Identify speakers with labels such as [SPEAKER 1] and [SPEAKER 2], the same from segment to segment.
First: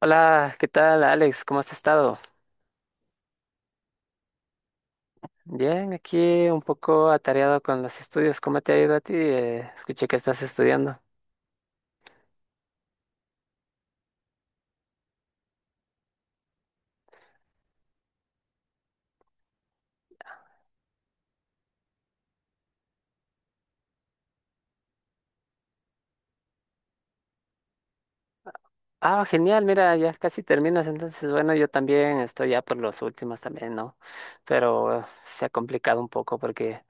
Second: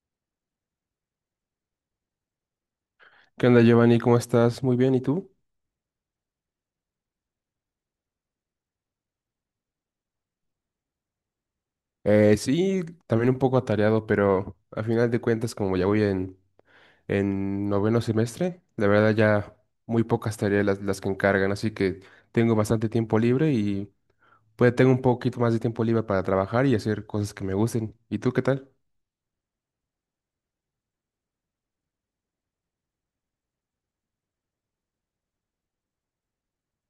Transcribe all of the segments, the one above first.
[SPEAKER 1] Hola, ¿qué tal, Alex? ¿Cómo has estado?
[SPEAKER 2] ¿Qué onda, Giovanni? ¿Cómo estás? Muy bien, ¿y tú?
[SPEAKER 1] Bien, aquí un poco atareado con los estudios. ¿Cómo te ha ido a ti? Escuché que estás estudiando.
[SPEAKER 2] Sí, también un poco atareado, pero a final de cuentas, como ya voy en noveno semestre, la verdad ya muy pocas tareas las que encargan, así que tengo bastante tiempo libre y pues tengo un poquito más de tiempo libre para trabajar y hacer cosas que me gusten. ¿Y tú qué tal?
[SPEAKER 1] Ah, genial, mira, ya casi terminas. Entonces, bueno, yo también estoy ya por los últimos también, ¿no? Pero se ha complicado un poco porque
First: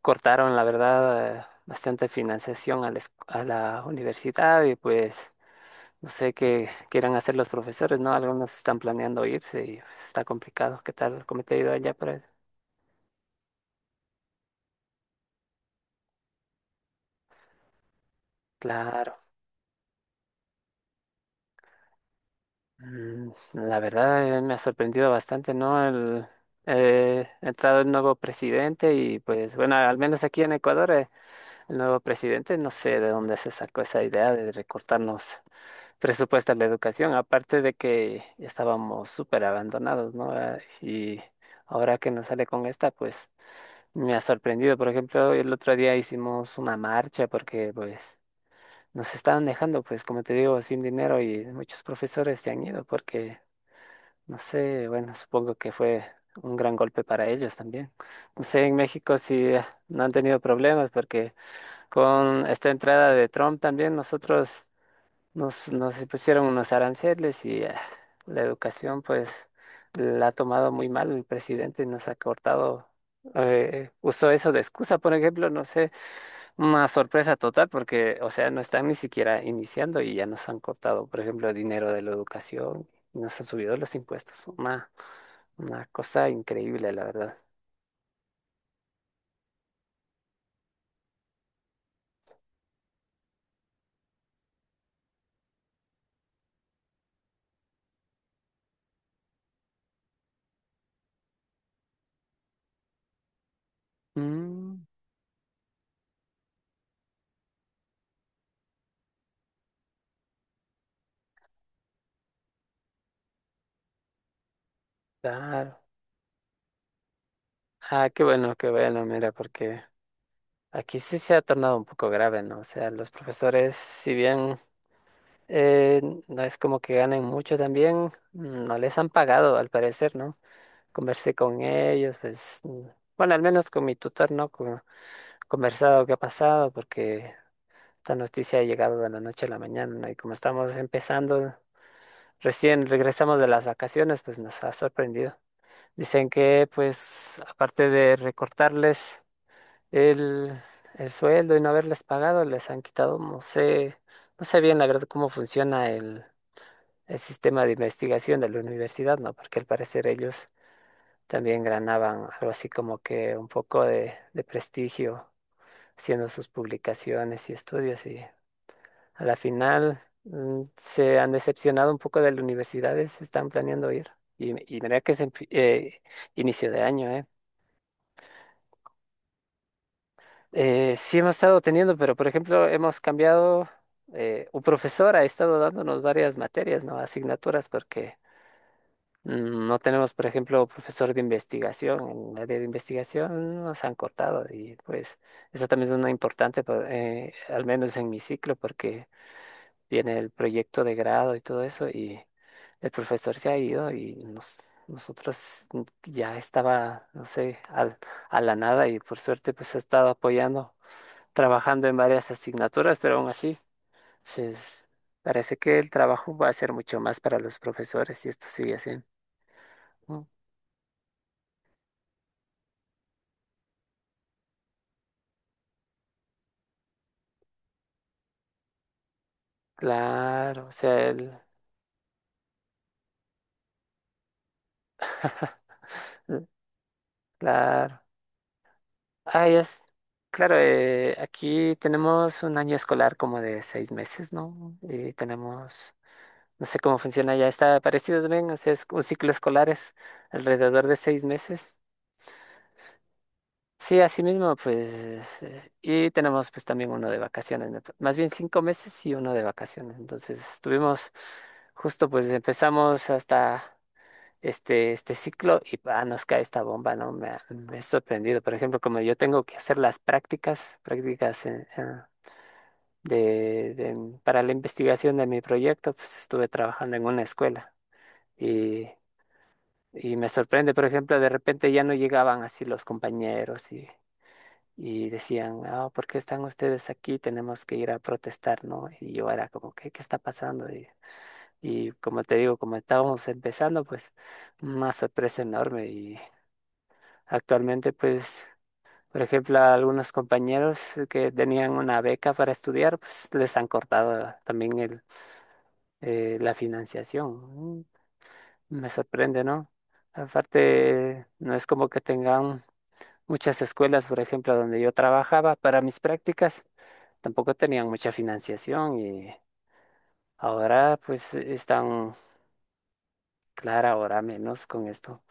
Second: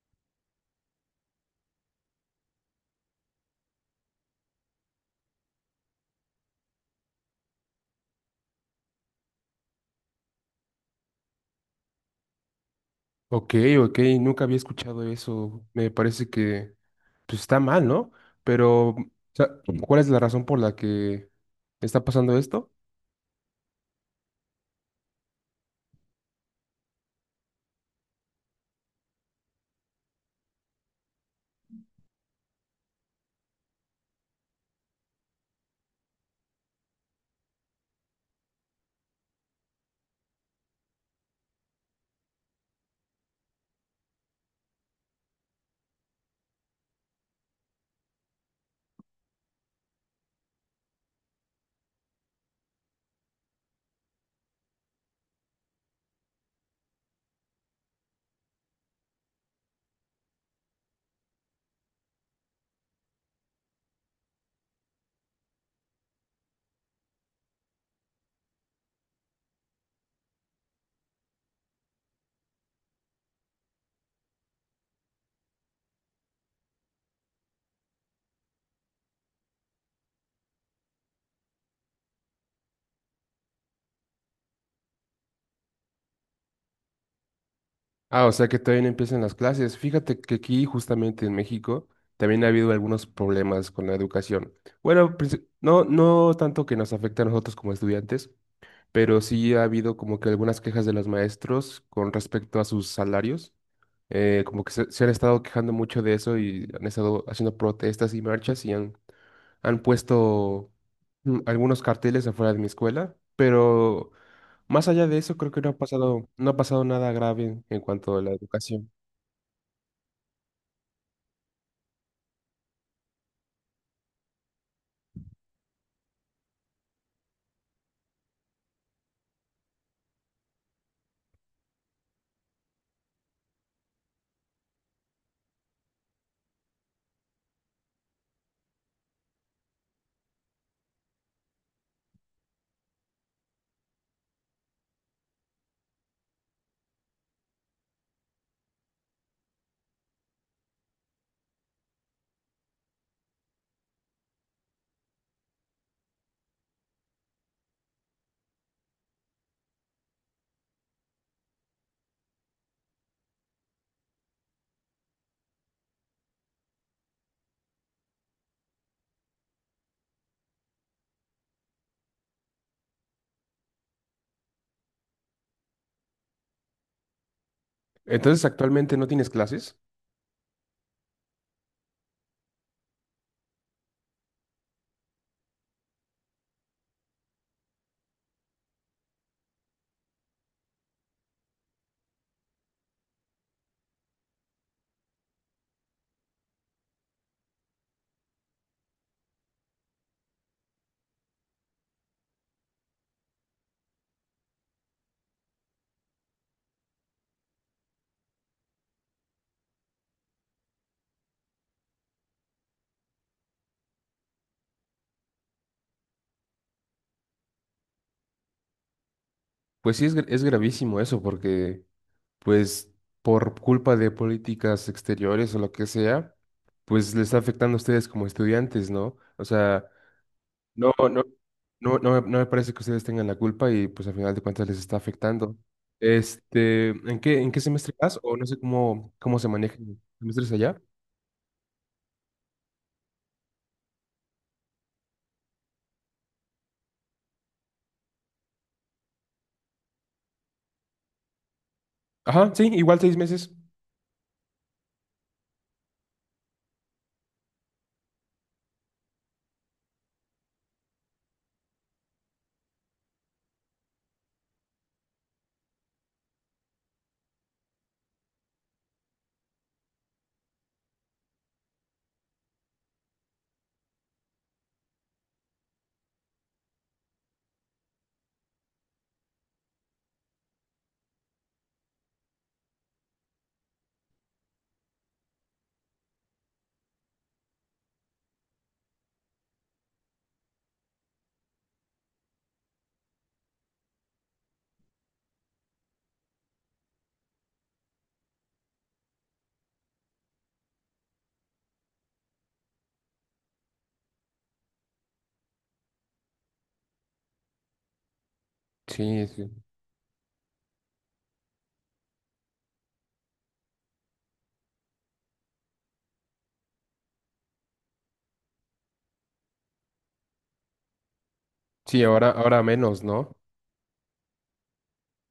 [SPEAKER 1] cortaron, la verdad, bastante financiación a a la universidad y pues no sé qué quieran hacer los profesores, ¿no? Algunos están planeando irse y pues, está complicado. ¿Qué tal? ¿Cómo te ha ido allá por ahí?
[SPEAKER 2] Ok, ok, nunca había escuchado eso. Me parece que pues está mal, ¿no? Pero, o
[SPEAKER 1] Claro.
[SPEAKER 2] sea, ¿cuál es la razón por la que está pasando esto?
[SPEAKER 1] La verdad me ha sorprendido bastante, ¿no? Ha entrado el nuevo presidente y pues bueno, al menos aquí en Ecuador, el nuevo presidente no sé de dónde se sacó esa idea de recortarnos presupuesto a la educación, aparte de que estábamos súper abandonados, ¿no? Ah, y ahora que nos sale con esta, pues me ha sorprendido. Por ejemplo, el otro día hicimos una marcha porque pues nos estaban dejando, pues como te digo, sin dinero y muchos profesores se han ido porque no sé, bueno, supongo que fue un gran golpe para ellos también. No sé, en México sí no han tenido problemas porque con esta entrada de Trump también nosotros nos pusieron unos aranceles y la educación pues la ha tomado muy mal el presidente, nos ha cortado, usó eso de excusa, por ejemplo, no sé, una sorpresa total porque, o sea, no están ni siquiera iniciando y ya nos han cortado, por ejemplo, dinero de la educación. Nos han subido los impuestos. Una cosa increíble, la verdad.
[SPEAKER 2] Ah, o sea que todavía no empiezan las clases. Fíjate que aquí, justamente en México, también ha habido algunos problemas con la educación. Bueno, no, no tanto que nos afecte a nosotros como estudiantes, pero sí ha habido como que algunas quejas de los maestros con respecto a sus salarios. Como que
[SPEAKER 1] Mm,
[SPEAKER 2] se han estado quejando mucho de eso y han estado haciendo protestas y marchas y han puesto algunos carteles afuera de mi escuela, pero más allá de eso creo que no ha
[SPEAKER 1] claro.
[SPEAKER 2] pasado, no ha pasado nada grave en
[SPEAKER 1] Ah,
[SPEAKER 2] cuanto a la
[SPEAKER 1] qué
[SPEAKER 2] educación.
[SPEAKER 1] bueno, mira, porque aquí sí se ha tornado un poco grave, ¿no? O sea, los profesores, si bien eh, no es como que ganen mucho también, mm, no les han pagado, al parecer, ¿no? Conversé con ellos, pues, mm, bueno, al menos con mi tutor, ¿no? Conversado qué ha pasado, porque esta noticia ha llegado de la noche a la mañana, ¿no? Y como estamos empezando, recién regresamos de las vacaciones, pues nos ha sorprendido. Dicen que, pues, aparte de recortarles el, el sueldo y no haberles pagado, les han quitado, no sé, no sé bien la verdad cómo funciona el sistema de investigación de la universidad, ¿no? Porque al parecer ellos también ganaban algo así como que un poco de prestigio haciendo sus publicaciones y estudios y a la final mm, se han decepcionado un poco de las universidades, están planeando ir. Y mira que es en inicio de año, ¿eh?
[SPEAKER 2] Entonces, ¿actualmente no tienes clases?
[SPEAKER 1] Sí hemos estado teniendo, pero por ejemplo hemos cambiado, un profesor ha estado dándonos varias materias, ¿no? Asignaturas, porque mm, no tenemos, por ejemplo, profesor de investigación. En el área de investigación nos han cortado y pues esa también es una importante, al menos en mi ciclo, porque viene el proyecto de grado y todo eso y el profesor se ha ido y nosotros ya estaba, no sé, a la nada y por suerte pues ha estado apoyando trabajando en varias asignaturas, pero aún así se es- parece que el trabajo va a ser mucho más para los profesores si esto sigue así.
[SPEAKER 2] Pues sí,
[SPEAKER 1] Mm,
[SPEAKER 2] es gravísimo eso, porque pues por culpa de políticas exteriores o lo que sea, pues les está afectando a ustedes como estudiantes, ¿no? O sea,
[SPEAKER 1] claro, o
[SPEAKER 2] no,
[SPEAKER 1] sea,
[SPEAKER 2] no, no, no, me no me parece que ustedes tengan la culpa y pues al final de cuentas les está afectando.
[SPEAKER 1] l-
[SPEAKER 2] Este, en qué semestre
[SPEAKER 1] claro.
[SPEAKER 2] vas? O no sé cómo
[SPEAKER 1] Ah,
[SPEAKER 2] se
[SPEAKER 1] ya es,
[SPEAKER 2] manejan los semestres
[SPEAKER 1] claro,
[SPEAKER 2] allá.
[SPEAKER 1] aquí tenemos un año escolar como de 6 meses, ¿no? Y tenemos, no sé cómo funciona ya, está parecido también, o sea, es un ciclo escolar es alrededor de 6 meses.
[SPEAKER 2] Ajá, sí, igual 6 meses.
[SPEAKER 1] Sí, así mismo, pues, y tenemos pues también uno de vacaciones, más bien 5 meses y uno de vacaciones. Entonces estuvimos justo pues empezamos hasta este ciclo y pa, nos cae esta bomba, ¿no? Me ha sorprendido. Por ejemplo, como yo tengo que hacer las prácticas para la investigación de mi proyecto, pues estuve trabajando en una escuela y, y me sorprende, por ejemplo, de repente ya no llegaban así los compañeros y decían, ah, ¿por qué están ustedes aquí? Tenemos que ir a protestar, ¿no? Y yo era como, ¿qué está pasando? Y como te digo, como estábamos empezando, pues una sorpresa enorme. Y actualmente, pues, por ejemplo, a algunos compañeros que tenían una beca para estudiar, pues les han cortado también la financiación. Mm, me
[SPEAKER 2] Sí,
[SPEAKER 1] sorprende,
[SPEAKER 2] sí.
[SPEAKER 1] ¿no? Aparte, no es como que tengan muchas escuelas, por ejemplo, donde yo trabajaba para mis prácticas. Tampoco tenían mucha financiación y ahora pues
[SPEAKER 2] Sí,
[SPEAKER 1] están,
[SPEAKER 2] ahora, ahora menos, ¿no?
[SPEAKER 1] claro, ahora menos con esto.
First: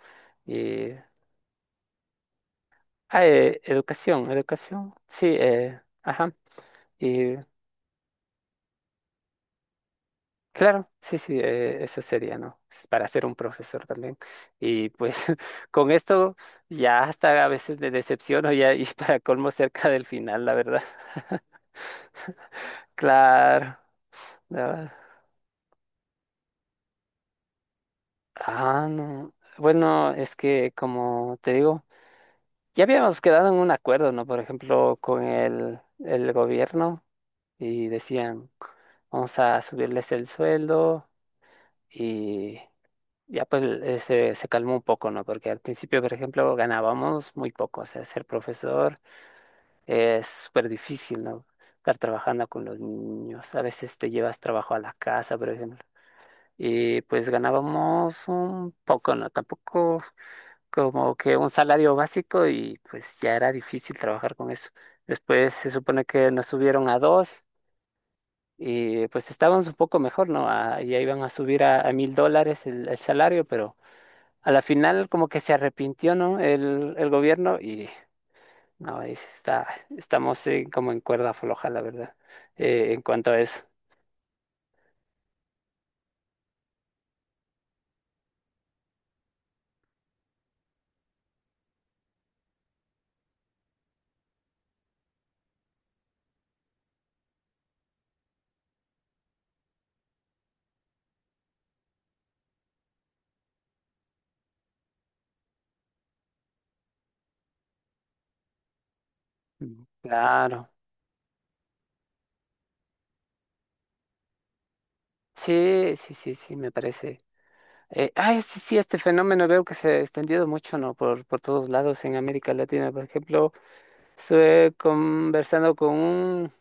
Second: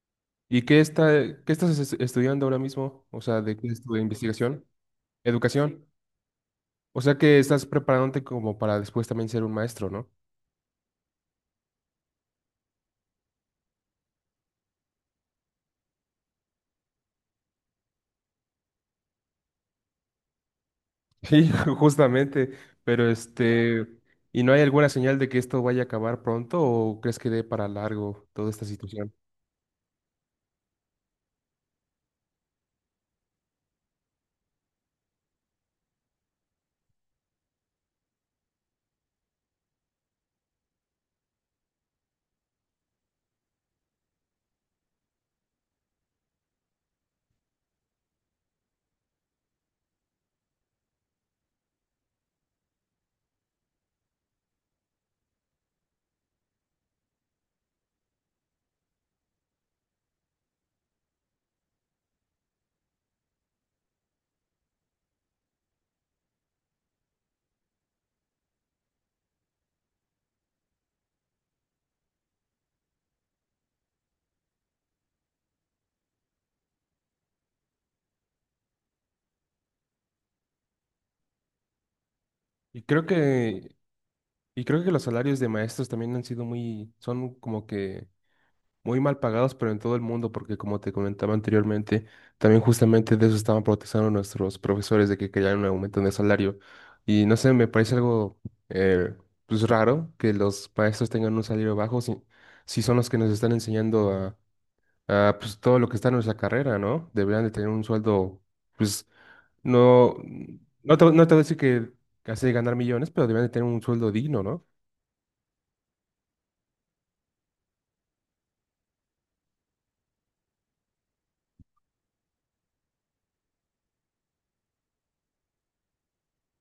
[SPEAKER 2] ¿Y qué
[SPEAKER 1] Y,
[SPEAKER 2] está, qué estudiando ahora mismo? O
[SPEAKER 1] ah,
[SPEAKER 2] sea, ¿de qué es tu
[SPEAKER 1] educación,
[SPEAKER 2] investigación?
[SPEAKER 1] educación, sí,
[SPEAKER 2] Educación.
[SPEAKER 1] ajá.
[SPEAKER 2] O sea
[SPEAKER 1] Y
[SPEAKER 2] que estás preparándote como para después también ser un maestro, ¿no?
[SPEAKER 1] claro, sí, sí, eso sería, ¿no? Es para ser un profesor también. Y pues con esto ya hasta a veces me decepciono ya y para colmo cerca del final, la verdad.
[SPEAKER 2] Sí, justamente, pero
[SPEAKER 1] Claro.
[SPEAKER 2] este, ¿y no hay alguna
[SPEAKER 1] la-
[SPEAKER 2] señal de que esto vaya a acabar pronto o crees que dé para largo toda esta
[SPEAKER 1] Ah,
[SPEAKER 2] situación?
[SPEAKER 1] no. Bueno, es que como te digo, ya habíamos quedado en un acuerdo, ¿no? Por ejemplo, con el gobierno y decían, vamos a subirles el sueldo y ya pues se calmó un poco, ¿no? Porque al principio, por ejemplo, ganábamos muy poco, o sea, ser profesor es súper difícil, ¿no? Estar trabajando con los niños, a veces te llevas trabajo a la casa, por ejemplo, y pues ganábamos un poco, ¿no? Tampoco como que un salario básico y pues ya era difícil trabajar con eso. Después se supone que nos subieron a dos y pues estábamos un poco mejor, ¿no? A- ya iban a subir a $1000 el salario, pero a la final como que se arrepintió, ¿no? El gobierno y no, está, estamos como en cuerda floja, la verdad,
[SPEAKER 2] Y
[SPEAKER 1] en
[SPEAKER 2] creo
[SPEAKER 1] cuanto a eso.
[SPEAKER 2] que, y creo que los salarios de maestros también han sido son como que muy mal pagados, pero en todo el mundo, porque como te comentaba anteriormente, también justamente de eso estaban protestando nuestros profesores de que querían un aumento de salario. Y no sé, me parece algo eh, pues raro que los maestros tengan un salario bajo si son los que nos están enseñando ah, pues todo lo que está en nuestra carrera, ¿no? Deberían de tener un sueldo, pues
[SPEAKER 1] Mm.
[SPEAKER 2] no,
[SPEAKER 1] Claro,
[SPEAKER 2] no te voy a decir que hace ganar millones, pero deberían de tener un sueldo digno, ¿no?
[SPEAKER 1] sí, me parece. Ay, sí, sí, este fenómeno veo que se ha extendido mucho, ¿no? Por todos lados en América Latina. Por ejemplo, estuve conversando con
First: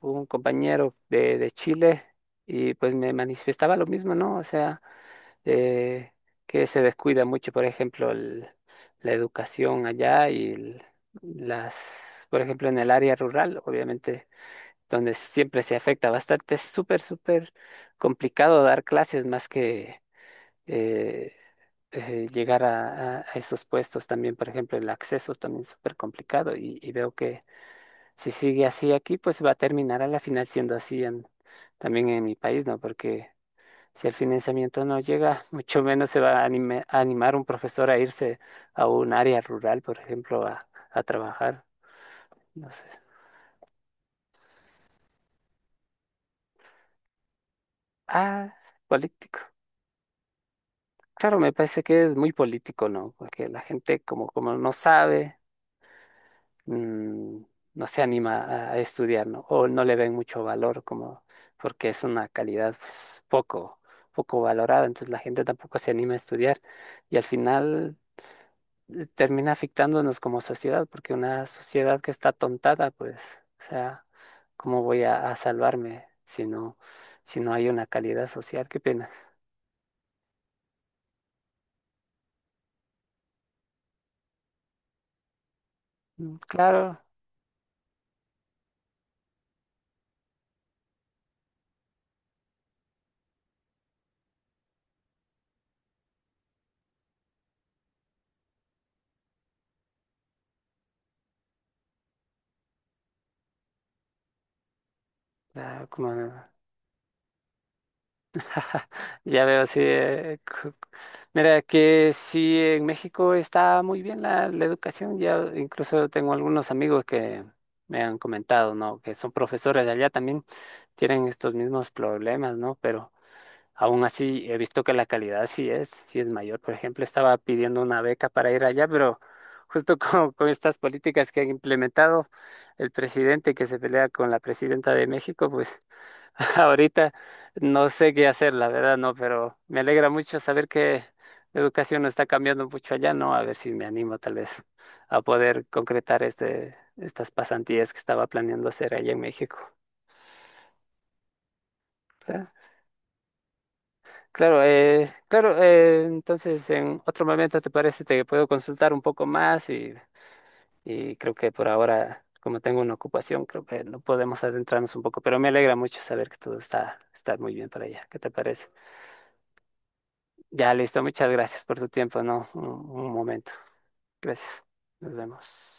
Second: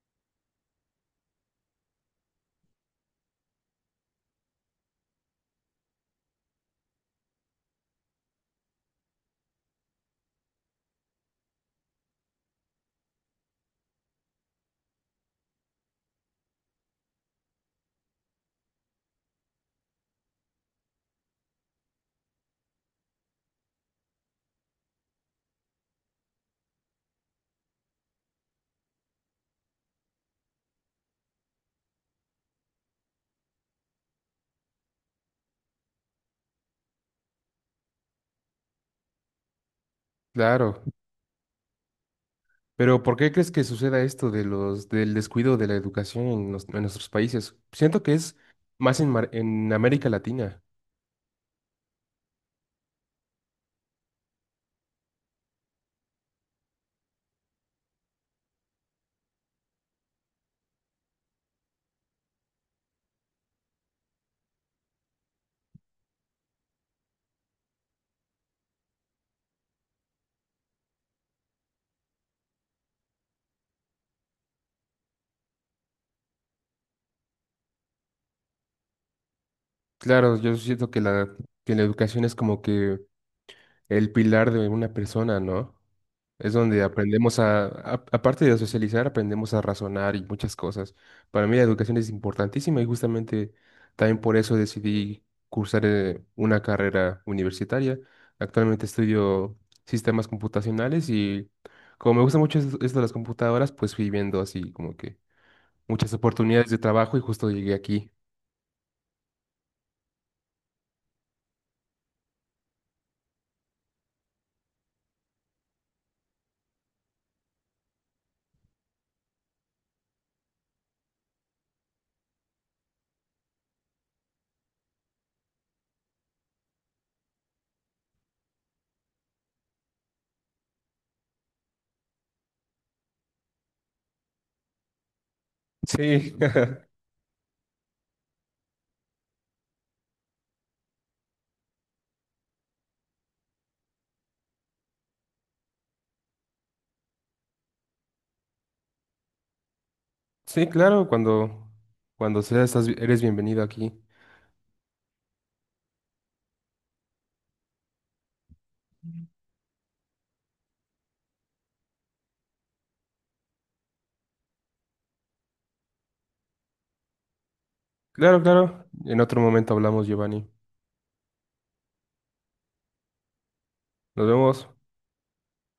[SPEAKER 1] un compañero de Chile y pues me manifestaba lo mismo, ¿no? O sea, eh, que se descuida mucho, por ejemplo, la educación allá y las, por ejemplo, en el área rural, obviamente, donde siempre se afecta bastante. Es súper, súper complicado dar clases más que eh, llegar a esos puestos también, por ejemplo, el acceso también es súper complicado y veo que si sigue así aquí, pues va a terminar a la final siendo así también en mi país, ¿no? Porque si el financiamiento no llega, mucho menos se va a animar un profesor a irse a un área rural, por ejemplo,
[SPEAKER 2] Claro.
[SPEAKER 1] a trabajar, no sé.
[SPEAKER 2] Pero ¿por qué crees que suceda esto del descuido de la educación en nuestros países? Siento que es
[SPEAKER 1] Ah,
[SPEAKER 2] más
[SPEAKER 1] político.
[SPEAKER 2] en América Latina.
[SPEAKER 1] Claro, me parece que es muy político, ¿no? Porque la gente como no sabe. Mm, no se anima a estudiar, ¿no? O no le ven mucho valor como porque es una calidad pues poco, poco valorada, entonces la gente tampoco se anima a estudiar y al final termina afectándonos como sociedad, porque una sociedad que está tontada, pues, o sea, ¿cómo voy a salvarme si no, si no hay una calidad social? Qué pena.
[SPEAKER 2] Claro, yo siento que que la educación es como que el pilar de una persona, ¿no?
[SPEAKER 1] Mm,
[SPEAKER 2] Es donde
[SPEAKER 1] claro,
[SPEAKER 2] aprendemos aparte de socializar, aprendemos a razonar y muchas cosas. Para mí la educación es importantísima y justamente también por eso decidí cursar una carrera universitaria. Actualmente estudio sistemas computacionales y como me gusta mucho esto de las computadoras, pues fui viendo así como que
[SPEAKER 1] ah,
[SPEAKER 2] muchas
[SPEAKER 1] como
[SPEAKER 2] oportunidades de trabajo y justo llegué aquí.
[SPEAKER 1] ya veo, sí. Mira, que sí, en México está muy bien la educación. Ya incluso tengo algunos amigos que me han comentado, ¿no? Que son profesores de allá también, tienen estos mismos problemas, ¿no? Pero aún así he visto que la calidad sí es mayor. Por ejemplo, estaba pidiendo una beca para ir allá, pero justo con estas políticas que han implementado el presidente que se pelea con la presidenta de México, pues.
[SPEAKER 2] Sí,
[SPEAKER 1] Ahorita no sé qué hacer, la verdad, no, pero me alegra mucho saber que la educación no está cambiando mucho allá, ¿no? A ver si me animo tal vez a poder concretar este, estas pasantías que estaba planeando hacer allá en México.
[SPEAKER 2] sí, claro, cuando
[SPEAKER 1] Claro,
[SPEAKER 2] eres bienvenido aquí.
[SPEAKER 1] claro, claro, entonces en otro momento te parece, te puedo consultar un poco más y creo que por ahora, como tengo una ocupación, creo que no podemos adentrarnos un poco, pero me alegra mucho saber que todo está, está muy bien para allá. ¿Qué te
[SPEAKER 2] Claro,
[SPEAKER 1] parece?
[SPEAKER 2] claro. En otro momento hablamos, Giovanni.
[SPEAKER 1] Ya listo, muchas gracias por tu tiempo, ¿no? Un un momento.
[SPEAKER 2] Nos
[SPEAKER 1] Gracias.
[SPEAKER 2] vemos.
[SPEAKER 1] Nos vemos.